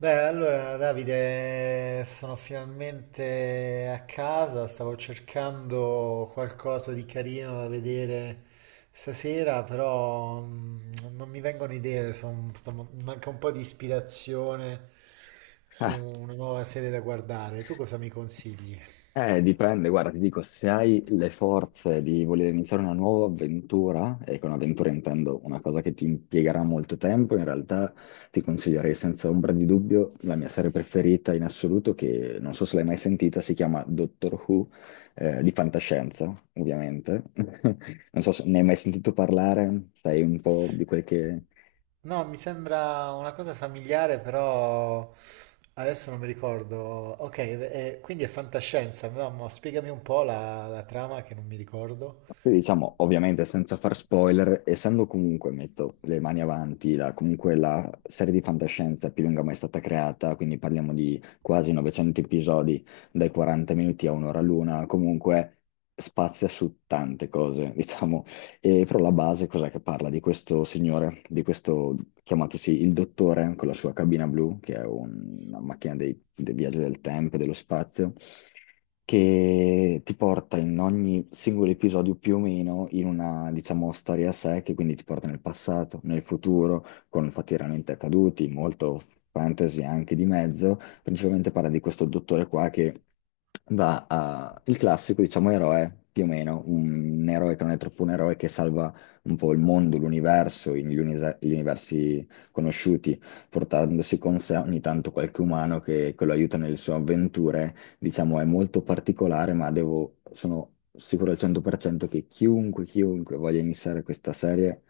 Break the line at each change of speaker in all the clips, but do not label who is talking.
Beh, allora Davide, sono finalmente a casa, stavo cercando qualcosa di carino da vedere stasera, però non mi vengono idee, mi manca un po' di ispirazione su
Eh,
una nuova serie da guardare. Tu cosa mi consigli?
Dipende, guarda, ti dico, se hai le forze di voler iniziare una nuova avventura, e con avventura intendo una cosa che ti impiegherà molto tempo, in realtà ti consiglierei senza ombra di dubbio la mia serie preferita in assoluto, che non so se l'hai mai sentita, si chiama Doctor Who, di fantascienza, ovviamente. Non so se ne hai mai sentito parlare, sai un po' di quel che...
No, mi sembra una cosa familiare, però adesso non mi ricordo. Ok, quindi è fantascienza, no? Ma spiegami un po' la trama che non mi ricordo.
Poi diciamo, ovviamente senza far spoiler, essendo comunque, metto le mani avanti, comunque la serie di fantascienza più lunga mai stata creata, quindi parliamo di quasi 900 episodi, dai 40 minuti a un'ora l'una, comunque spazia su tante cose, diciamo, e però la base cos'è che parla? Di questo signore, di questo chiamatosi il dottore con la sua cabina blu, che è una macchina dei viaggi del tempo e dello spazio, che ti porta in ogni singolo episodio più o meno in una, diciamo, storia a sé, che quindi ti porta nel passato, nel futuro, con fatti realmente accaduti, molto fantasy anche di mezzo. Principalmente parla di questo dottore qua che il classico, diciamo, eroe, più o meno, un eroe che non è troppo un eroe, che salva un po' il mondo, l'universo, gli universi conosciuti, portandosi con sé ogni tanto qualche umano che lo aiuta nelle sue avventure. Diciamo, è molto particolare, ma devo... Sono sicuro al 100% che chiunque, chiunque voglia iniziare questa serie,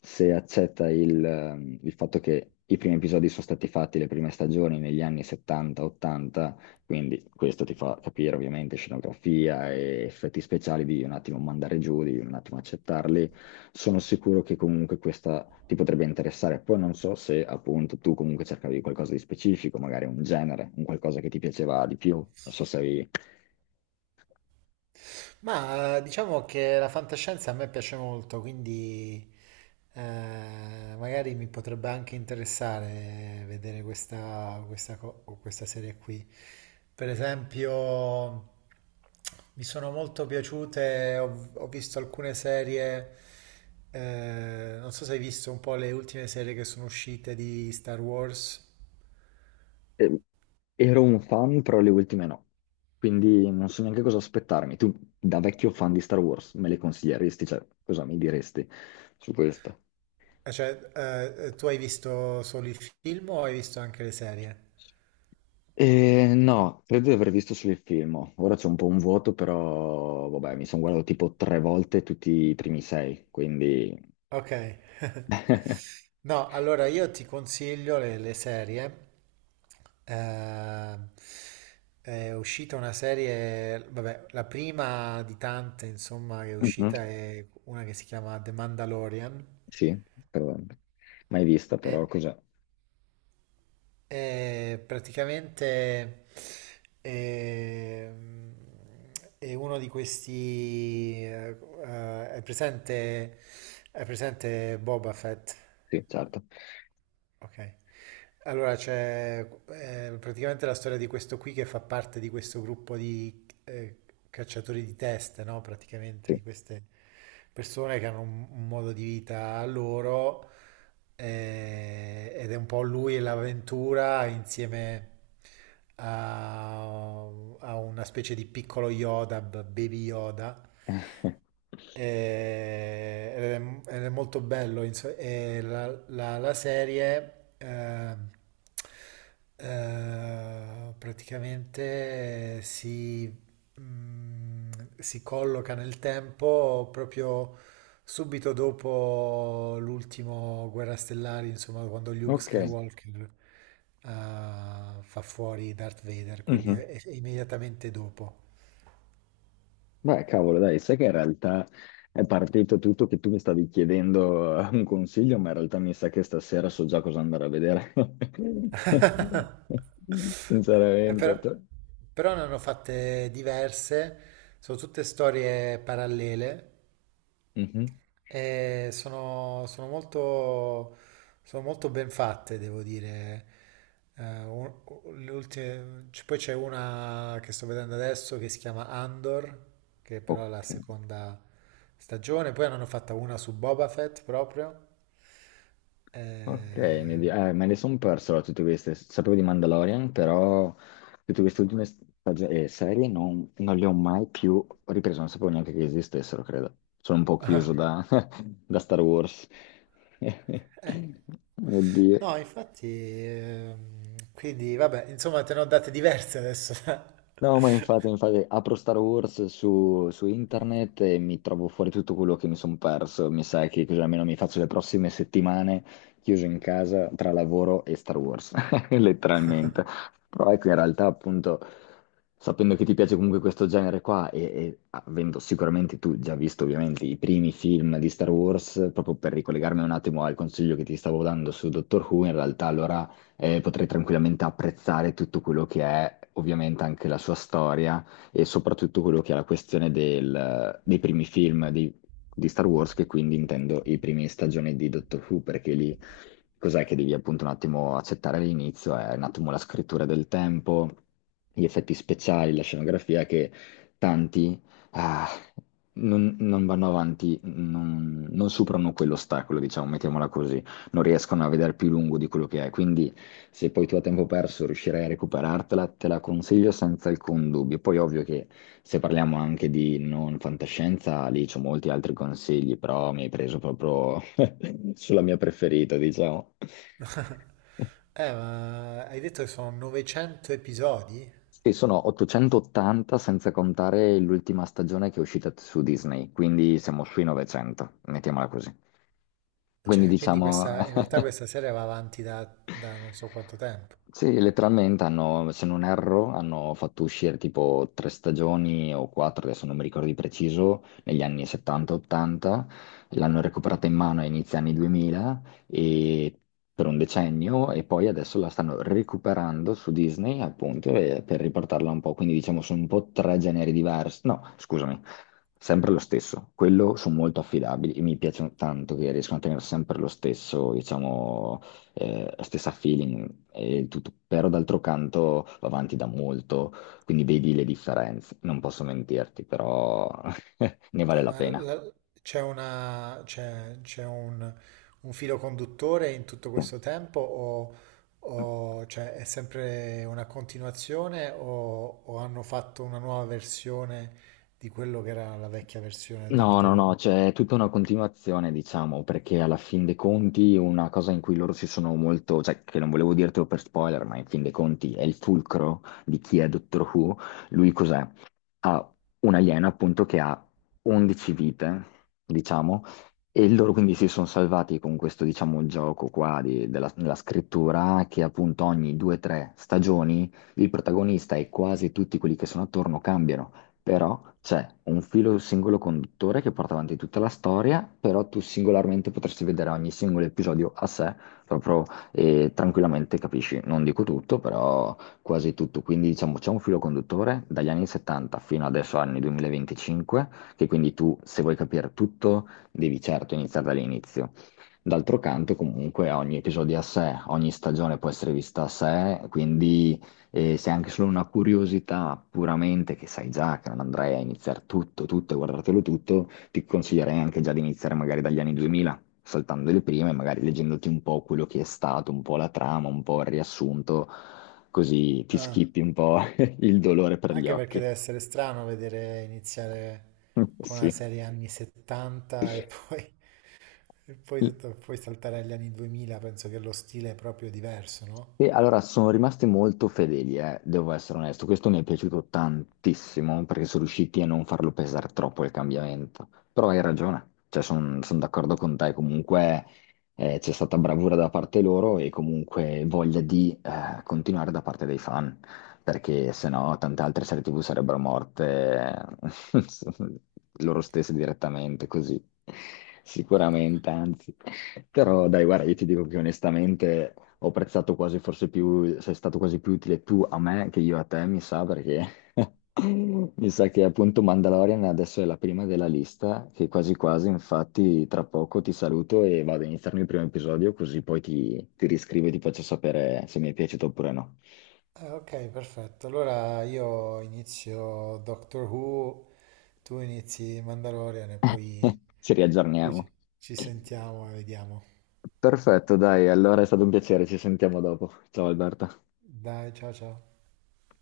se accetta il fatto che i primi episodi sono stati fatti, le prime stagioni negli anni 70-80, quindi questo ti fa capire ovviamente scenografia e effetti speciali, di un attimo mandare giù, di un attimo accettarli. Sono sicuro che comunque questa ti potrebbe interessare. Poi non so se appunto tu comunque cercavi qualcosa di specifico, magari un genere, un qualcosa che ti piaceva di più, non so se avevi...
Ma diciamo che la fantascienza a me piace molto, quindi eh, magari mi potrebbe anche interessare vedere o questa serie qui. Per esempio, mi sono molto piaciute, ho visto alcune serie. Non so se hai visto un po' le ultime serie che sono uscite di Star Wars.
Eh, ero un fan, però le ultime no. Quindi non so neanche cosa aspettarmi. Tu, da vecchio fan di Star Wars, me le consiglieresti? Cioè, cosa mi diresti su questo?
Cioè, tu hai visto solo il film o hai visto anche le serie?
No, credo di aver visto solo il film. Ora c'è un po' un vuoto, però vabbè, mi sono guardato tipo tre volte tutti i primi sei, quindi...
Ok. No, allora io ti consiglio le serie. Eh, è uscita una serie, vabbè, la prima di tante, insomma, che è
Mhm.
uscita è una che si chiama The Mandalorian.
Sì, però... mai vista, però
È,
cos'è?
è praticamente ehm, uno di questi. Eh, è presente, è presente Boba Fett.
Sì, certo.
Ok. Allora c'è, praticamente, la storia di questo qui che fa parte di questo gruppo di, cacciatori di teste, no? Praticamente
Sì.
di queste persone che hanno un modo di vita loro, ed è un po' lui e l'avventura insieme a, a una specie di piccolo Yoda, Baby Yoda, e- ed ed è molto bello. E la serie, eh, praticamente, mm, si colloca nel tempo proprio subito dopo l'ultimo Guerra Stellari, insomma, quando Luke
Ok.
Skywalker, eh, fa fuori Darth Vader, quindi
Mhm.
è immediatamente dopo.
Beh, cavolo, dai, sai che in realtà è partito tutto che tu mi stavi chiedendo un consiglio, ma in realtà mi sa che stasera so già cosa andare a vedere.
Eh, Però,
Sinceramente.
però ne hanno fatte diverse, sono tutte storie parallele
Mhm.
e sono molto ben fatte, devo dire. Eh, un- Poi c'è una che sto vedendo adesso che si chiama Andor, che però è la
Ok.
seconda stagione. Poi ne hanno fatta una su Boba Fett proprio.
Ok,
Eh,
me le sono perso allora, tutte queste. Sapevo di Mandalorian, però tutte queste ultime serie non le ho mai più riprese, non sapevo neanche che esistessero, credo. Sono un po' chiuso da, da Star Wars.
eh,
Mio Dio.
No, infatti, quindi vabbè, insomma, te ne ho date diverse adesso.
No, ma infatti, infatti apro Star Wars su internet e mi trovo fuori tutto quello che mi sono perso. Mi sa che così almeno mi faccio le prossime settimane chiuso in casa tra lavoro e Star Wars, letteralmente. Però ecco, in realtà, appunto, sapendo che ti piace comunque questo genere qua e avendo sicuramente tu già visto ovviamente i primi film di Star Wars, proprio per ricollegarmi un attimo al consiglio che ti stavo dando su Doctor Who, in realtà allora potrei tranquillamente apprezzare tutto quello che è ovviamente anche la sua storia e soprattutto quello che è la questione dei primi film di Star Wars, che quindi intendo i primi stagioni di Doctor Who, perché lì cos'è che devi appunto un attimo accettare all'inizio? È un attimo la scrittura del tempo, gli effetti speciali, la scenografia che tanti... ah, non vanno avanti, non superano quell'ostacolo, diciamo, mettiamola così, non riescono a vedere più lungo di quello che è. Quindi, se poi tu a tempo perso riuscirai a recuperartela, te la consiglio senza alcun dubbio. Poi, ovvio che se parliamo anche di non fantascienza, lì c'ho molti altri consigli, però mi hai preso proprio sulla mia preferita, diciamo.
Ma hai detto che sono 900 episodi?
Sì, sono 880 senza contare l'ultima stagione che è uscita su Disney, quindi siamo sui 900, mettiamola così. Quindi
Cioè, quindi
diciamo,
questa, in realtà, questa serie va avanti da non so quanto tempo.
sì, letteralmente hanno, se non erro, hanno fatto uscire tipo tre stagioni o quattro, adesso non mi ricordo di preciso, negli anni 70-80, l'hanno recuperata in mano a inizio anni 2000 e per un decennio e poi adesso la stanno recuperando su Disney appunto per riportarla un po', quindi diciamo sono un po' tre generi diversi, no, scusami, sempre lo stesso, quello sono molto affidabili e mi piacciono tanto che riescono a tenere sempre lo stesso, diciamo stessa feeling e il tutto, però d'altro canto va avanti da molto, quindi vedi le differenze, non posso mentirti, però ne vale
Cioè,
la pena.
c'è un filo conduttore in tutto questo tempo, o, cioè, è sempre una continuazione, o hanno fatto una nuova versione di quello che era la vecchia versione di
No,
Doctor
no,
Who?
no, c'è tutta una continuazione, diciamo, perché alla fin dei conti una cosa in cui loro si sono molto, cioè che non volevo dirtelo per spoiler, ma in fin dei conti è il fulcro di chi è Doctor Who. Lui cos'è? Ha un alieno appunto che ha 11 vite, diciamo, e loro quindi si sono salvati con questo, diciamo, gioco qua della scrittura, che appunto ogni 2-3 stagioni il protagonista e quasi tutti quelli che sono attorno cambiano, però c'è un filo singolo conduttore che porta avanti tutta la storia, però tu singolarmente potresti vedere ogni singolo episodio a sé, proprio, e tranquillamente capisci, non dico tutto, però quasi tutto. Quindi diciamo c'è un filo conduttore dagli anni 70 fino adesso anni 2025, che quindi tu se vuoi capire tutto devi certo iniziare dall'inizio. D'altro canto, comunque, ogni episodio è a sé, ogni stagione può essere vista a sé, quindi se è anche solo una curiosità puramente che sai già che non andrai a iniziare tutto, tutto e guardartelo tutto, ti consiglierei anche già di iniziare magari dagli anni 2000, saltando le prime, magari leggendoti un po' quello che è stato, un po' la trama, un po' il riassunto, così ti
Ah.
schippi un po' il dolore per gli
Anche perché
occhi.
deve essere strano vedere iniziare con una serie anni 70 e poi,
Sì.
poi saltare agli anni 2000. Penso che lo stile è proprio diverso, no?
E allora sono rimasti molto fedeli, devo essere onesto. Questo mi è piaciuto tantissimo perché sono riusciti a non farlo pesare troppo il cambiamento. Però hai ragione, cioè, sono d'accordo con te. Comunque c'è stata bravura da parte loro e comunque voglia di continuare da parte dei fan, perché se no tante altre serie TV sarebbero morte eh, loro stesse direttamente, così. Sicuramente, anzi. Però dai, guarda, io ti dico che onestamente ho apprezzato quasi, forse più, sei stato quasi più utile tu a me che io a te, mi sa, perché mi sa che appunto Mandalorian adesso è la prima della lista, che quasi quasi, infatti, tra poco ti saluto e vado a iniziarmi il primo episodio, così poi ti riscrivo e ti faccio sapere se mi è piaciuto oppure no.
Ok, perfetto. Allora io inizio Doctor Who, tu inizi Mandalorian e poi,
Ci
poi
riaggiorniamo.
ci, ci sentiamo e vediamo.
Perfetto, dai, allora è stato un piacere, ci sentiamo dopo. Ciao Alberto.
Dai, ciao ciao.